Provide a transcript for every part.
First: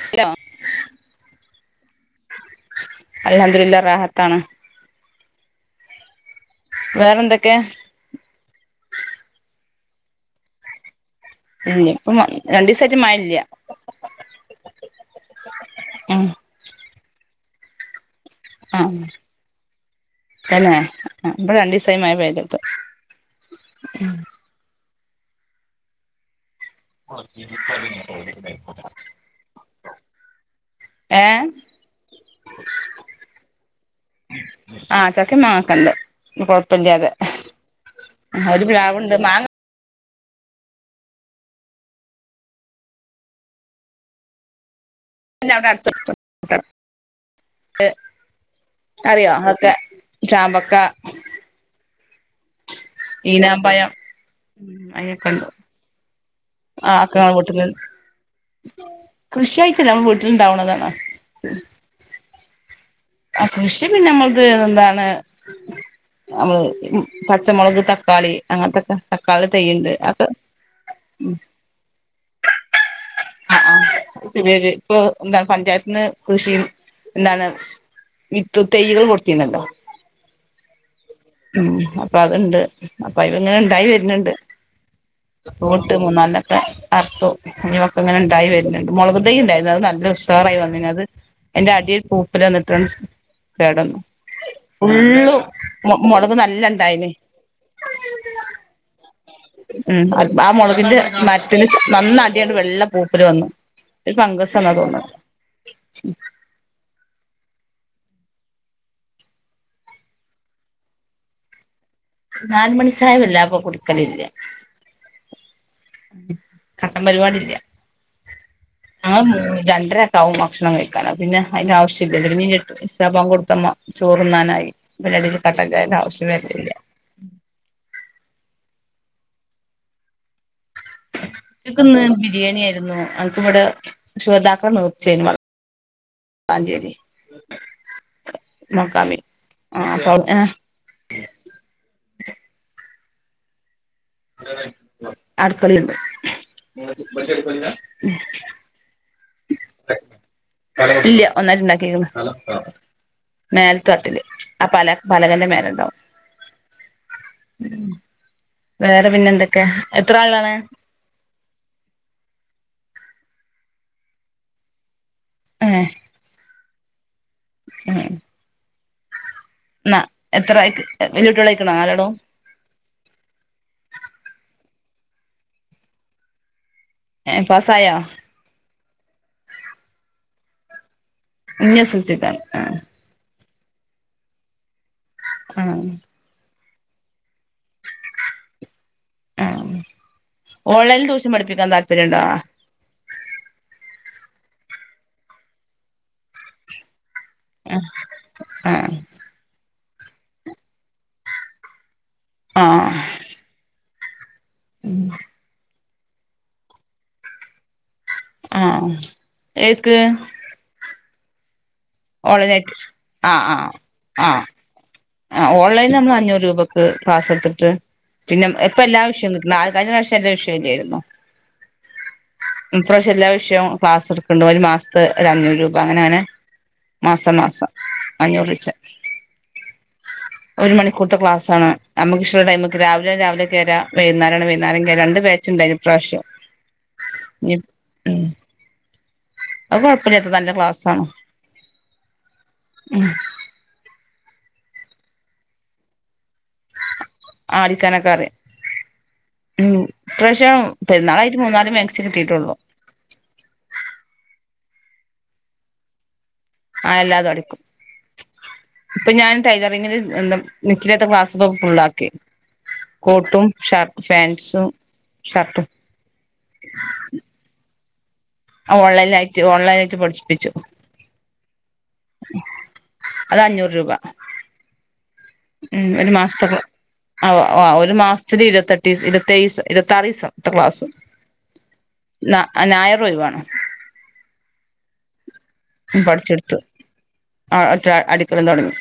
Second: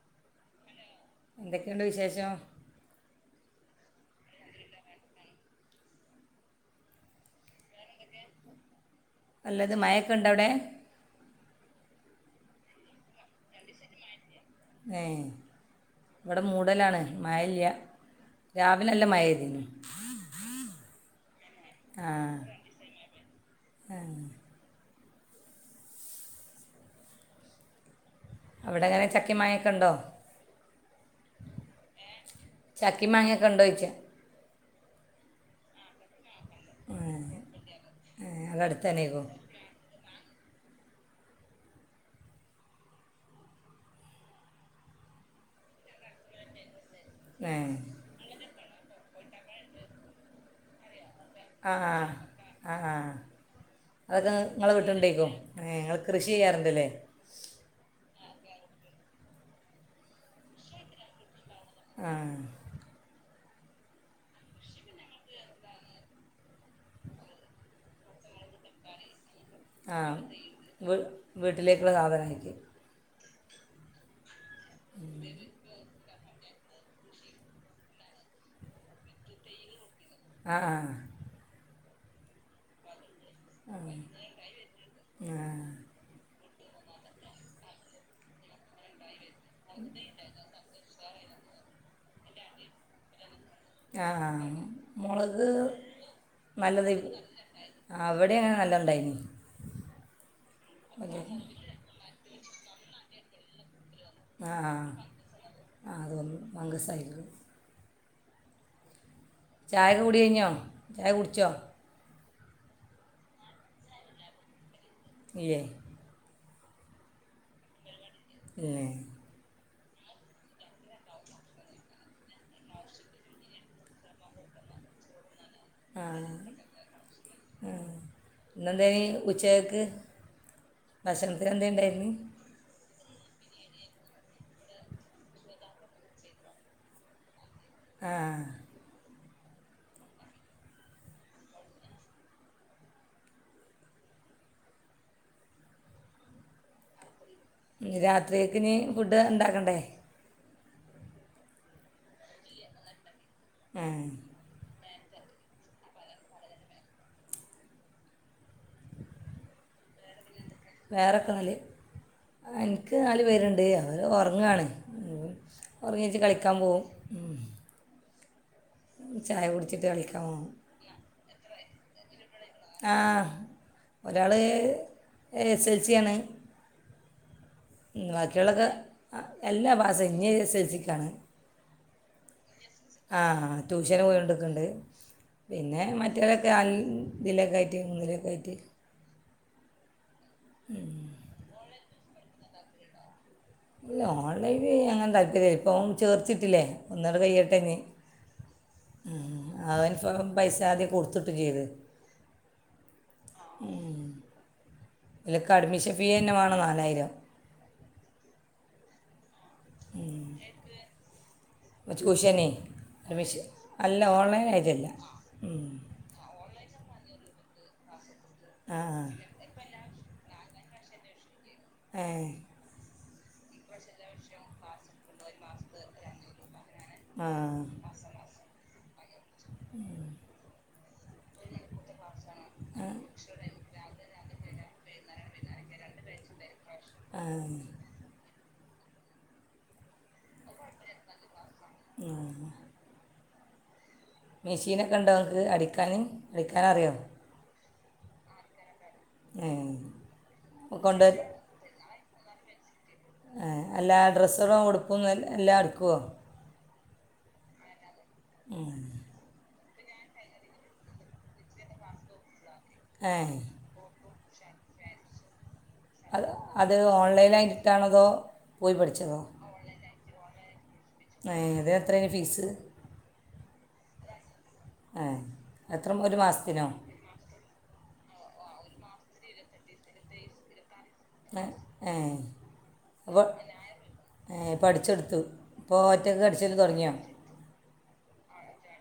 ഹ് ലോ എന്തൊക്കെയുണ്ട് വിശേഷം? അൽഹംദുലില്ലാ റാഹത്ത് ആണ്. വേറെന്തോക്കെ? നല്ലത് മയയൊക്കെണ്ടോ അവ്ടെ? ഇല്ല ഇപ്പം രണ്ടീസായിട്ട് മഴയില്ല. ഏഹ് ഇവിടെ മൂടലാണ് മഴയില്ല്യ ആ തെന്നെ ഇവിടെ രണ്ടീസായി ആ മഴ പെയ്തിട്ട് ഉം അവിടെ എങ്ങനെ ചക്കേം മാങ്ങേ ഒക്കെ ഇണ്ടോ ഏഹ് ചക്കേം മാങ്ങയൊക്കെ ഇണ്ടോ ചോദിക്കാ ആ ചക്കയും മാങ്ങയൊക്കെ ഇണ്ട്. കൊഴപ്പല്ല്യാതേ അവിടെ ഒരു അടുത്ത് പ്ലാവുണ്ട് തന്നെയായിരിക്കും മാങ്ങ [unintelligible] ഏഹ് അറിയോ അതൊക്കെ ചാമ്പക്ക ആഹ് ആഹ് ഈനമ്പഴം നിങ്ങളെ വീട്ടിലുണ്ടായിരിക്കും അയ്യൊക്കെണ്ട് ഏ നിങ്ങൾ കൃഷി ചെയ്യാറുണ്ടല്ലേ ആ ആക്കെ ഞങ്ങളെ വീട്ടില് കൃഷിയായിട്ടല്ല നമ്മളെ വീട്ടിലിണ്ടാവുന്നതാണ്. ആഹ് ആ കൃഷി പിന്നെ നമ്മൾത് എന്താണ് നമ്മള് പച്ചമുളക് തക്കാളി അങ്ങനത്തെക്കെ ആഹ് വ് വീട്ടിലേക്കുള്ള സാധനായി ആഹ് ആഹ് [unintelligible] [unintelligible] ഇപ്പൊ എന്താ പഞ്ചായത്ത്ന്ന് കൃഷിയും എന്താണ് വിത്ത് തെയ്യകൾ കൊടുത്തിരു ന്നല്ലോ ആ ആ ഉ അപ്പൊ അതുണ്ട് അപ്പ ഇവങ്ങ ഉണ്ടായി വരുന്നുണ്ട് ആ കൂട്ട് മൂന്നല്ല അർത്തു നിവക്ക [unintelligible] അങ്ങന ഉണ്ടായി വരുന്നുണ്ട് മുളക് മുളകും തൈ ഇണ്ടായിരുന്നു അത് നല്ല ഉഷാറായി വന്നി അത് എന്റെ അടിയിൽ പൂപ്പിലന്നിട്ടണ് ആ മുളക് മൊ മൊളക് നല്ല നല്ലത് ഇണ്ടായിന് അവിടെങ്ങനെ നല്ലതുണ്ടായിന് ഉ ആ മുളകിന്റെ മറ്റേ - ആദിയമാണ് വെള്ള പൂപ്പില് വന്നു ഒരു ആ ഫംഗസ് വന്നാ തോന്നുണു ആ അത് ഫംഗസ് ആയിരുന്നു ചായ കുടി കഴിഞ്ഞോ? ചായ കുടിച്ചോ നാലുമണി ചായ വല്ലാതെ കുടിക്കൽ ഇല്ല ഇല്ലേ കട്ടൻ പരിപാടി ഇല്ല ഇല്ലേ [unintelligible] എട്ടരയ്ക്ക് ആവും ഭക്ഷണം കഴിക്കാൻ പിന്നെ അതിന്റെ ആവശ്യമില്ല പിന്നെ ഇഷാ ബാങ്ക് മ്മ കൊടുത്താൽ ചോറ് തിന്നാനായി കട്ടൻചായ ആ ആവശ്യം വരലില്ല ഇന്നെന്തേ നീ ഉച്ചക്കക്ക് ഉച്ചക്ക് ഇന്ന് ബിരിയാണിയായിരുന്നു ഞങ്ങൾക്ക് ഇവിടെ ശുഹദാക്കളെ നേർച്ചയായിരുന്നു വളാഞ്ചേരി ആ മഖാമിൽ ആ ആ അവിടുന്ന് [unintelligible] ബജറ്റ് കൊല്ലാ ഇത് ഉണ്ടാക്കണ്ടേ ഇല്ല ഒന്നായിട്ട് ഇണ്ടാക്കി ആ മേൽത്താട്ടില് ആ പല പലകന്റെ മേല ഉണ്ടാവും വേറെ പിന്നെ എന്തൊക്കെയ എത്ര ആളാണ് വേറെയൊക്കെ നാല് എനിക്ക് നാല് പേരുണ്ട് അവര് ഉറങ്ങാണ് ഉറങ്ങിച്ച് കളിക്കാൻ പോകവും ആഹ ചായ കുടിച്ചിട്ട് കളിക്കാമോ വല്ലുീട്ട വിളിക്കണ നാലോണോ ആ ഒരാള് എസ് എൽ സി ആണ് ഏഹ് പാസ്സായോ ഉം ബാക്കിയുള്ളത്, എല്ലാ പാസ്സായി. ഇനി എസ് എൽ സി ക്കാണ് ഇനി എസ് എൽ സി എഴ്താൻ? ആ ആഹ്. ട്യൂഷന് പോയോണ്ട്ക്കണ്ട് ആ പിന്നെ മറ്റോരൊക്കെ അങ് ഇതിലൊക്കെ ആയിട്ട് ഇങ്ങനെയൊക്കെ ആയിട്ട് ആഹ് ഓൺലൈൻല് ട്യൂഷൻ പഠിപ്പിക്കാൻ താൽ പര്യണ്ടാ? ഇല്ല ഓൺലൈന് അങ്ങനെ താല്പര്യ. ഇപ്പൊ ചേർത്തീട്ടില്ലേ ഒന്നത് കയ്യട്ടെ ഇനി. ആ ഉം അതന്സ ഇപ്പം പൈസ ആദ്യം കൊടുത്തിട്ട് ചെയ്ത് ആഹ് ഇതിലൊക്കെ അഡ്മിഷൻ ഫീയന്നെ വേണം നാലായിരം. ആ ഏക്ക് ട്യൂഷനേ. ഓൺലൈനായിട്ട് ആ അഡ്മിഷൻ, ആ അല്ല ആ ഓൺലൈൻ ആയിട്ടല്ല ആ ഓൺലൈൻ നമ്മൾ അഞ്ഞൂറ് രൂപക് ക്ക് ക്ലാസ്സെട്ത്തിട്ട് പിന്നെ എപ്പ ആ എല്ലാ ആ. വിഷയും നിക്ക്ന്ന്. ആ കഴിഞ്ഞ പ്രാശ്യം എല്ലാ വിഷയം തര്വെരുന്നു ഏഹ് എല്ലാ വിഷയവും ക്ലാസ് എടുക്കുന്നുണ്ട് ഒരു മാസത്ത് ഒരു അഞ്ഞൂറ് രൂപ അങ്ങനെ അങ്ങനെ മാസം മാസം. അഞ്ഞൂറ് വെച്ചാ ഒരു മണിക്കൂർത്തെ ക്ലാസ്സാണ്. നമ്മക്കിഷ്ട്ടൊള്ള ടൈമ്ക്ക് രാവിലെയാണെ രാവിലെ കേറാ, വൈക്ന്നേരാണ് വൈന്നേരം കേറാ. രണ്ട് ബാ ച്ച്ണ്ടേന് ഇപ്രാശ്യം ഉം അത് കൊഴപ്പില്ലാത്ത നല്ല ക്ലാസ്സാണ് ആ ഉം മെഷീനൊക്കെ ഇണ്ടോ ഇങ്ങക്ക് അടിക്കാന്? അടിക്കാനറിയോ? ആ അടിക്കാനൊക്കറിയാ ഉം ഇപ്രാശ്യം അപ്പോൾ പെര്ന്നാളായിട്ട് മൂന്നാല് മാക്സി ച്ച് കിട്ടീട്ടുള്ളു. ഏഹ് എല്ലാ ഡ്രസ്സ്കളും ഉടുപ്പ് എല്ലാം എടുക്കുവോ? ആഹ് എല്ലാതും എടുക്കും ഇപ്പൊ ഞാൻ ടൈറിങ്ങില് എഹ് [unintelligible] ക്ലാസ് ഫുൾള്ളാക്കി ഏ കോട്ടും ഷർട്ടും പാൻറ്സും ഷർട്ടും ഓഹ് ഓൺലൈൻ ആയിട്ട് ഓൺലൈൻ ആയിട്ട് പഠിച്ചു പഠിപ്പിച്ചു എത്രയായിന് ഫീസ് അത് അഞ്ഞൂറ് രൂപ ഏ മ് എത്ര ഒരു മാസത്തേക്ക് മാസത്തിനോ ആഹ് ഒരു മാസത്തിൽ ഇരുപത്തെട്ട് ഇരുപത്തേഴ്‌ ദിവസം ഇരുപത്താറ് ദിവസത്തെ ക്ലാസ് ഏഹ് എഹ് ഞായർ അപ്പൾ ഒഴിവാണ് ഏഹ് പഠിച്ചെടുത്തു ഇപ്പോൾ ഒറ്റയ്ക്ക് അടിച്ചൽ പഠിച്ചെടുത്തു തുടങ്ങിയോ ആ അത്ര അടി ഇപ്പോഴും തുടങ്ങി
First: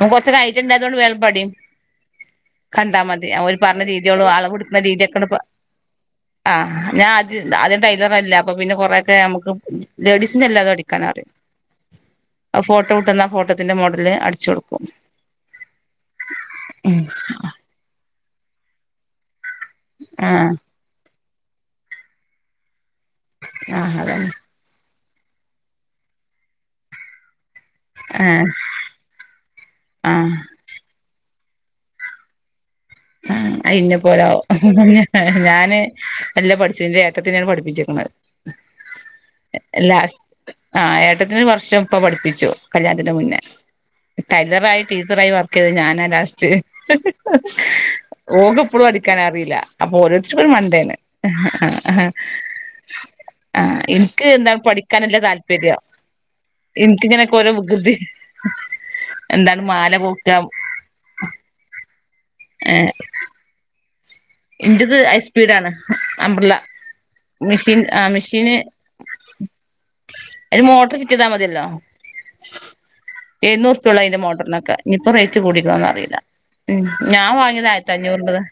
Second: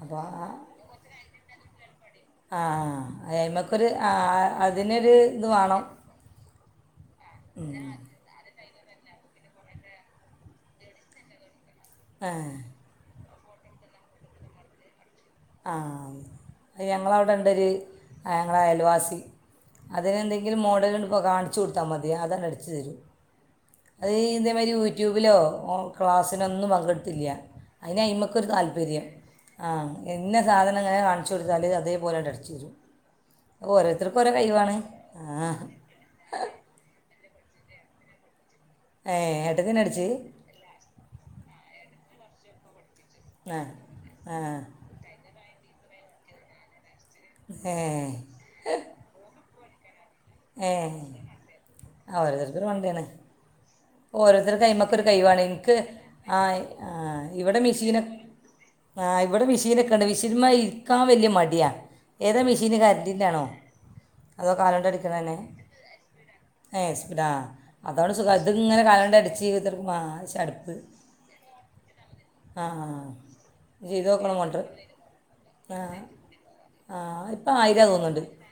മ് അപ്പോൾ കൊറച്ച് ഐഡിയ ആ ഉണ്ടായതുകൊണ്ട് ചെലപ്പടിയും ആ കണ്ടാ മതി ഓര് പറഞ്ഞ അതിന്മേൽക്കൊരു ആ രീതിയോളു അളവ് എടുക്കന്ന അതിനൊരു രീതിയൊക്കെണ്ട് ഇത് വേണം ആഹ് ഞാൻ [unintelligible] ഇപ്പൊ പിന്നെ കുറേ നമുക്ക് ലേഡീസിന്റെല്ലാതെ എടുക്കാൻ അറിയാം. ഏ ഫോട്ടോ കിട്ടുന്ന ഫോ ട്ടത്തിന്റെ മോഡല് അടിച്ച് കൊടുക്കും. ആ അത് ഉം ഞങ്ങളവിടെ ഇണ്ടൊരു ആ ഞങ്ങളെ അയൽവാസി ആ അതിനെന്തെങ്കിലും മോഡലും [unintelligible] കാണിച്ചു കൊടുത്താ മതി അതങ്ങടിച്ചു തരും. ആ അതന്നെ അതീന്റ മാരി ഉ ട്യൂബിലോ ഓൻ ക്ലാസ്സിനൊന്നും പങ്കെടുത്തില്ല്യ. അയിനയിമ്മക്കൊരു താല്പര്യം ആ. ഇന്ന സാധനങ്ങിനെ കാണു. ചുരിദാല് അതേപോലെ അങ്ങട്ടടിച്ചെരും. ആ അയിന്നെ പോലാവും ആ ഞാന് എല്ലാം പഠിച്ചതിന്റെ ഏട്ട ട്ടിനെണ് പഠിപ്പിച്ചെക്ക്ണേ. ഏ ഏട്ടത്തിനടിച്ച് ലാസ്റ്റ് ആഹ് ഏട്ടത്തിന് വർഷം. പ്പ പഠിപ്പിച്ചു. കല്യാണത്തിന്റെ മുന്നേ ആ ആ ടൈലറായി ടീച്ചറായി വർ ക്കിത് ഞാനാ ലാസ്റ്റ്. ഏ ഓക്കിപ്പളും അടിക്കാൻ അറില്ല അപ്പൊ ഓരോരുത്തർരക്കൊരോ മണ്ടേന് ഏ ആ ഓരോരുത്തർക്ക് കൊണ്ടാണ് ആഹ് ഇൻക്ക് ഓരോരുത്തരുടെ എന്താണ് കൈമക്കെ ഒരു പഠിക്കാനല്ല കൈവാണ് ഇൻക്ക് താല്പര്യം ആഹ് ആഹ് ഇൻക്കിങ്ങനൊക്കെ ഓരോ ഇവിടെ വികൃതി മെഷീൻ ആ ഇവിടെ എന്താണ് മാല മെഷീനൊക്കെണ്ട് കോക്ക മെഷീൻമാ ഇരിക്കാ വല്ല്യ മടിയാ. ഏതാ മെഷീൻ ഏഹ് കറണ്ടിന്റാണോ? ഇന്റത് ഹൈസ്പീഡാണ് അമ്പ്രല ഏ സ്പീഡാ മെഷീൻ ആഹ് അതാണ് സുഖം മെഷീൻ. ഇതിങ്ങനെ കാലുകൊണ്ട് അടിച്ച് ഇത്രക്കും ആ അന് ചടുപ്പ് മോട്ടർ ഫിറ്റെയ്താ മതിയല്ലോ ആ ആ. ചെയ്ത് എഴുന്നൂറുപ്പ്യള്ളതിന്റെ നോക്കണം മോട്ടർ മോട്ടറിനൊക്കെ ഇനിയിപ്പോ റേറ്റ് ആ കൂടിക്കണന്നറിയില്ല ഉം ആ ഞാൻ വാങ്ങിയത് ആയിരത്തഞ്ഞൂറിന്റതാ.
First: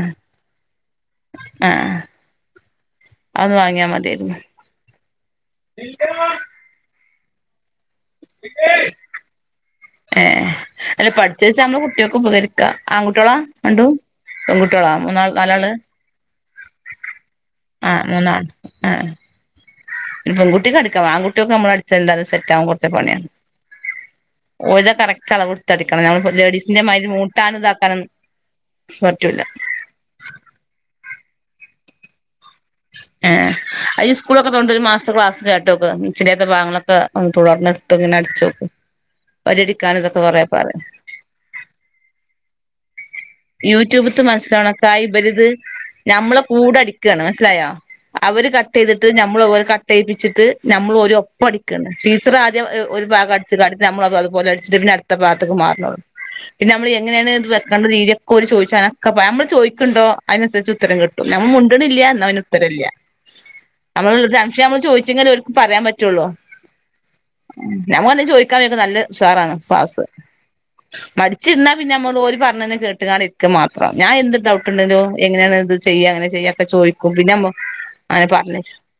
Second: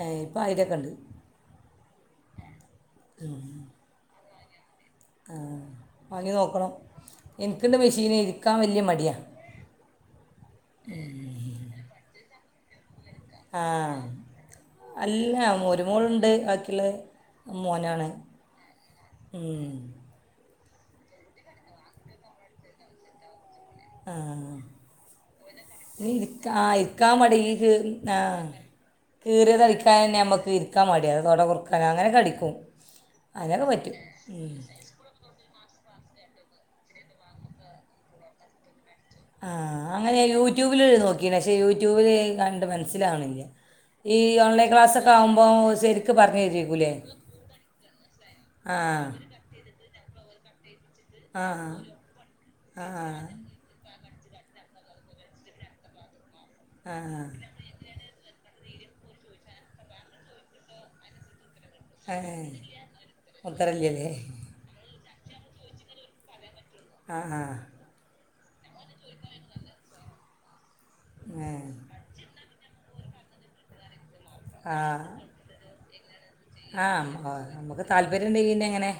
എ ഇപ്പ ആയിരൊക്കെണ്ട്. അത് വാങ്ങിയാ മത്യാര്ന്നു. ആഹ് വാങ്ങി നോക്കണം. ഇൻകിന്ന് മിഷ് ഏ അല്ല പഠിച്ചു വെച്ചാ നമ്മളെ കുട്ടികൾക്ക് ഉപകരിക്കും ക ആൺകുട്ടികളാ രണ്ടും ആഹ് പെൺകുട്ടികള മൂന്നാൾ നാലാള് ഇല് ആഹ് മോനാണ്. മൂന്നാള് ഉം പെൺകുട്ടിക്കടിക്കാം ആൺകുട്ടികൾക്ക് നമ്മളടിച്ച എന്താലും സെറ്റാവാൻ കുറച്ച് പണിയാ ആ അടിക്കണം നമ്മൾ ഇരിക്കാ ആ ലേഡീസിന്റെ മാതിരി ഇരിക്കാൻ മടി ഈ മൂട്ടാനും കീറി ഇതാക്കാനും ആ പറ്റൂല കീറിയ തയ്ക്കാൻന്നെ നമ്മക്ക് ഇരിക്കാൻ മടിയാ. [unintelligible] അങ്ങനൊക്കെ അടിക്കും അതിനൊക്കെ പറ്റും ആയിസ് കൂളൊക്കെ ഉം ഇല്ലോണ്ട് ഒര് മാസം ക്ലാസ്സ്‌ കേട്ടോക്ക് [unintelligible] ആ ഒരടിക്കാനും അങ്ങനെ ഇതൊക്കെ കൊറേ പറയും യൂട്യൂബില് രെ നോക്കിന് ശേ യൂട്യൂബില് ആയു വാൻസ് യൂട്യൂബ്ത്തെ മനസ്ലാകണേൽ ഇബൽ ആകുമ്പോൾ ശരിക്ക് ഞമ്മളെ പറഞ്ഞു കൂടിർന്ന് തരിക്കൂലേ അടിക്കാണ് മനസിലായോ അവർ ആ കട്ടെയ്തിട്ട് ഞസമ്മളത്തിൽ ചിട്ട് ഞമ്മള് ആ ഓലെപ്പ ടിക്ക ടീച്ചറദിയം ആ ആ ഒരുഭാഗം അടിച്ച് കാണിച്ചേരും [unintelligible] ഇനി ആ ഞമ്മളിതെങ്ങനാണ് ത് ആ. വെക്കേണ്ട രീതി കോല്ചോയിച്ച അക്കെ അയിനാൻസർച് ഉത്തരം കിട്ടും തിലില്ല ന്ന അയിന് ഏ ഉത്തരോല്ല [unintelligible] മുത്തറല്ലിയല്ലേ [unintelligible] ഓല്ക്ക് പരാൻ പാട്ടൊള്ളു ആ ആ ഞാൻ വെന്ന് ചോയ് കായിനൊക്കെ നല്ല ഉസാറാൻ ക്ലാസ്സ്‌ ഏ പഠിച്ചിരുന്ന പിന്നമ്മൾ ഓല് പറനെക്കൊള് ഞാനിർക്ക് മാത്ര ഞാനെ ന്ത് ഡൗഗട് ആ എന്ടെങ്കിലും എങ്ങനാണത് ചെയ്യങ്ങനെ ചെയ്യാതെ ആ ചോയിക്കും ആ, നമുക്ക് അങ്ങനെ താല്പര്യം ഉണ്ടെങ്കിൽ പറഞ് പിന്നെ എങ്ങനെ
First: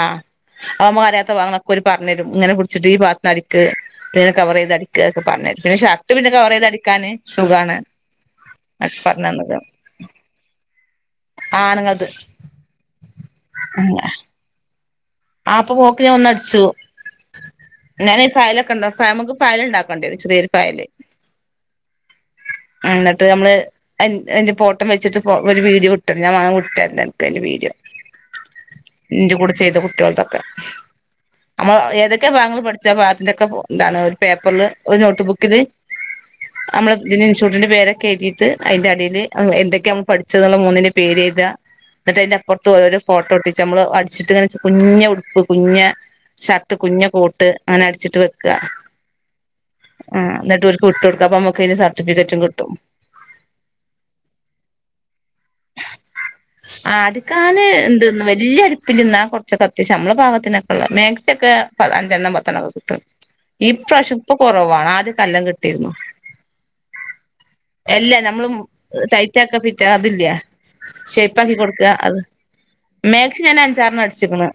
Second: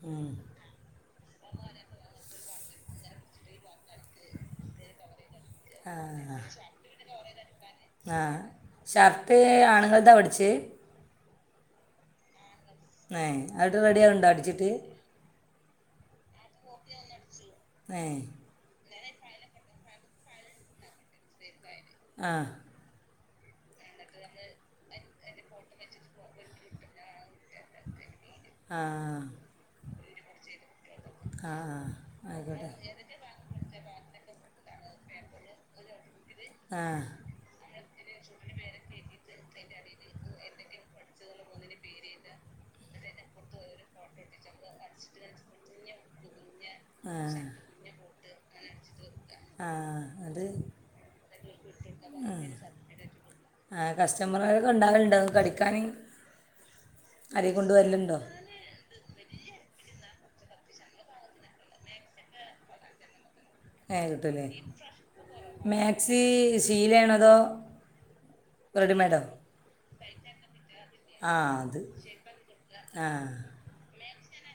ആ ഉം. [unintelligible] ഓല് പറഞ്ഞേറും [unintelligible] ആ ഷർട്ട് [unintelligible] ആ അതൊക്കെ ഷർട്ട് പറഞ്ഞന്നത് ആണിങ്ങൾത പഠിച്ചേ ആണ് ങ്ങത് മെ അത് റെഡിയാവിണ്ടോ അടിച്ചിട്ട് അ പ്പോ മോക്ക് ഞാനൊന്നടിച്ചി ഏ ന്ന നി ഫീൽ ഒക്കെണ്ടോ മ്മക്ക് ഫയൽ നടക്കേണ്ടിയിറും ചെറിയൊരു ഫയൽ ആ ത് അന്ന് അയിന്റെ ഫോട്ടം വെച്ചിട്ട് ഫോ ഒര് വീഡീയോ വിട്ടേ ഞാൻ ഒരു വീഡിയോ വിട്ടേരെൻഡ് അനക്ക് ആ എന്റെകൂടെ ചെയ്തോ ട്ടിയാൾതൊക്കെ ആ അമ ഏതൊക്കെ ആ ഭാഗങ്ങൾ ആയിക്കോട്ടെ പഠിച്ച അതിന്റക്കെ ന്താണ് ഒരു പേപ്പറിൽ ഒരു നോട്ടബുക്കിന് ആ നമ്മള് ഇതിഇൻസ്റ്റുട്ടിന്റെ പേരൊക്കെ എയ്തീട്ട് അതിന്റ അടില് എന്തൊക്കെയ നമ്മള് പഠിച്ചത് ന്നുള്ള മൂന്നിന്റെ എഴുതുക എന്നിട്ട് അയ്ന്റെ അപ്പൊർത്തോ ഓരോ ഫോട്ടോ ഒട്ടിച്ച് അടിച്ചിട്ടിങ്ങനെ- കുഞ്ഞെ ഉടുപ്പ് കുഞ്ഞെ ഷർട്ട് കുഞ്ഞ ആ കോട്ട് അങ്ങനെ അടിച്ചിട്ട് വെക്ക ആ അത് എന്നിട്ട് ഇവർക്ക് വിട്ടോട്ക്കാ അപ്പൊ നമ്മക്ക്തിന് സർട്ടിഫിക്കറ്റും കിട്ടും ആ കസ്റ്റമറുകളൊക്കെ ഉണ്ടാകലുണ്ടോ കടിക്കാൻ ആ ആരെയും അടുക്കാന് ഇണ്ട് കൊണ്ടുവരലുണ്ടോ ന്നാ വലിയ്യ അടുപ്പില്ന്നാ ഞമ്മളെപാഗത്തിനൊക്കള്ള മേക്സി ഒക്കെ അഞ്ചെണ്ണം പത്തെണ്ണം ഒക്കെ കിട്ടും ഏ ഇപ്രാശം ഇപ്പ കിട്ടുമല്ലേ കൊറവാണ് ആദ്യം നല്ലം കിട്ടിയെരുന്നു മാക്സി ശീലയാണോ അതോ എല്ലാം നമ്മളും റെഡിമെയ്ഡോ ടൈറ്റക്ക പിറ്റ അതില്ലെ ഷേപ്പാക്കി കൊട്ക്കാ അത് ആ മേക്സി ഞാൻ അഞ്ചാറെണ്ണം അടി- ച്ചിക്കണ്ണ്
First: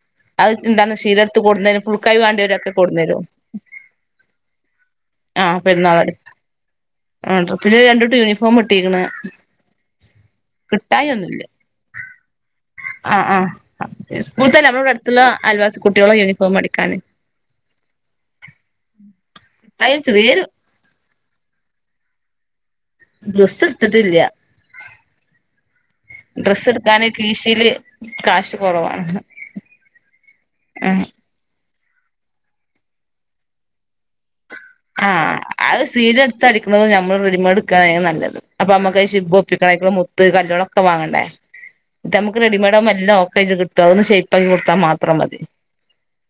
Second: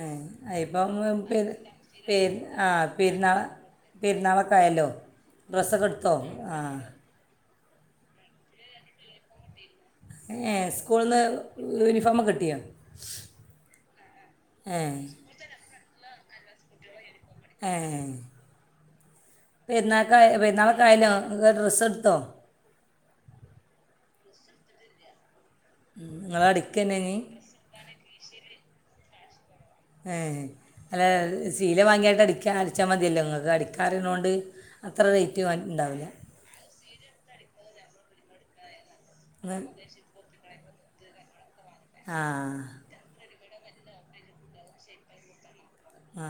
ഏഹ് അയിപ്പം കൊടുന്നരും ഫുൾക്കായി പേര് ആ വാണ്ടിയോരൊക്കെ കൊടുന്നരും പെരുന്നാൾ പെരുന്നാളൊക്കെ ആയല്ലോ ആ ഡ്രസ്സൊക്കെ എടുത്തോ ആ പിന്നേ രണ്ട്ഡ്യൂട്ട് യൂണിഫോം വെട്ടീക്ക്‌ണ് ഏ സ്കൂൾന്ന് യൂണിഫോമൊക്കെ കിട്ടിയോ ആഹ് ആഹ് ഈ സ്കൂൾ തന്നെ നമ്മുടെ ഏ ഇവിടെ അടുത്തുള്ള അയൽവാസി കുട്ടികളെ യൂണി ഫോം അടിക്കാൻ. ഏഹ് അയ്ന് പെരുന്നാളിക്കായ് ചെറിയൊരു പെരുന്നാളൊക്കെ ആയല്ലോ നിങ്ങൾക്ക് ഡ്രസ്സ്‌ എടുത്തോ. ഡ്രസ്സ്‌ എടുത്തിട്ടില്ല. നിങ്ങൾ ഡ്രസ്സ് അടിക്കന്നെ എടുക്കാന് ഇനി കീശയിലെ കാശ് കുറവാണ്. ഏഹ് ഉം അല്ല ചീലാ വാങ്ങി അങ്ങട് അടിക്കാ അടിച്ചാമതിയല്ലോ നിങ്ങക്ക് അടിക്കാൻ അറിയണോണ്ട്. അത്ര ആഹ് റേറ്റ് ആ ഉണ്ടാവില്ല സീരം എടുത്തടിക്കണതും ഞമ്മള്. നമ്മള് റെഡിമ്മടെ എടുക്കുവാനാൽ നല്ലത് അപ്പൊ നമുക്ക്. ഉം. [unintelligible] മുത്ത് കല്ല്. ഒക്കെ വാങ്ങണ്ടേ ആ നമുക്ക് റെഡിമേഡ് ആക്കുമ്പോ എല്ലാ ഒക്കായിട്ട് കി [unintelligible] ഷേപ്പാക്കി കൊടുത്താ മാത്രം മതി. ആ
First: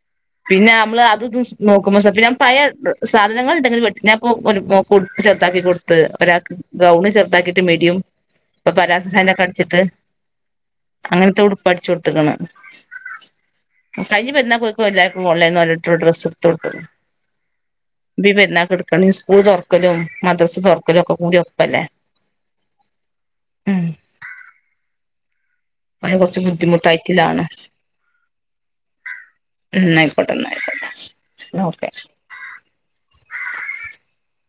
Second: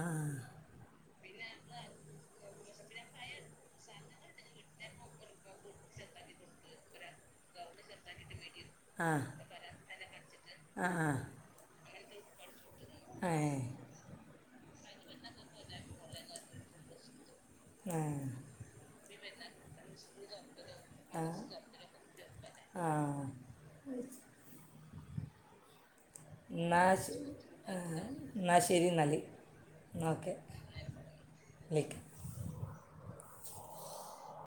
പിന്നെ നമ്മള് അത് ലൂസ് നോക്കുമ്പോ ഡ്രസ്സ്‌ ഞാൻ പഴയ. സാധനങ്ങള് ഉണ്ടെങ്കില് വെട്ടിനപ്പോ ഒരു കൊ ചെറുതാക്കി കൊടുത്ത് അപ്പൊ ഒരാൾക്ക് ഗൗണ് ചെറുതാക്കി മിഡിയും. ഇപ്പൊ പാലസ് ആ പ്ലാന്റ് ഒക്കെ ആ അടിച്ചിട്ട് ആ ആ അങ്ങനെത്തെ ഉടുപ്പ് അടിച്ചു കൊ ഇട്ടക്കുണ്. ഏ കഴിഞ്ഞ പെരുന്നാള് ഇപ്പൊ എല്ലാവർക്കും ഓൺലൈനിൽ നിന്ന് ഡ്രസ്സ്‌ എടുത്തു. ആ നീ പെരുന്നാളിക്ക് എടുക്കാൽ. ഈ തെരക്കെല്ലാം മദ്രസ്സയാണ്. ഇവരൊക്കെ കൂടി രസമല്ലേ. ആ ഒരു കുറച്ച് എന്നാൽ ശ- ബുദ്ധിമുട്ടായിട്ടില്ലാണ് ആ എന്നാൽ ശരി എന്നാൽ ഉം എന്നാ എന്നാൽ ആയിക്കോട്ടെ ഓക്കെ എന്നാ ആയിക്കോട്ടെ ഒക്കെ. വിളിക്കാം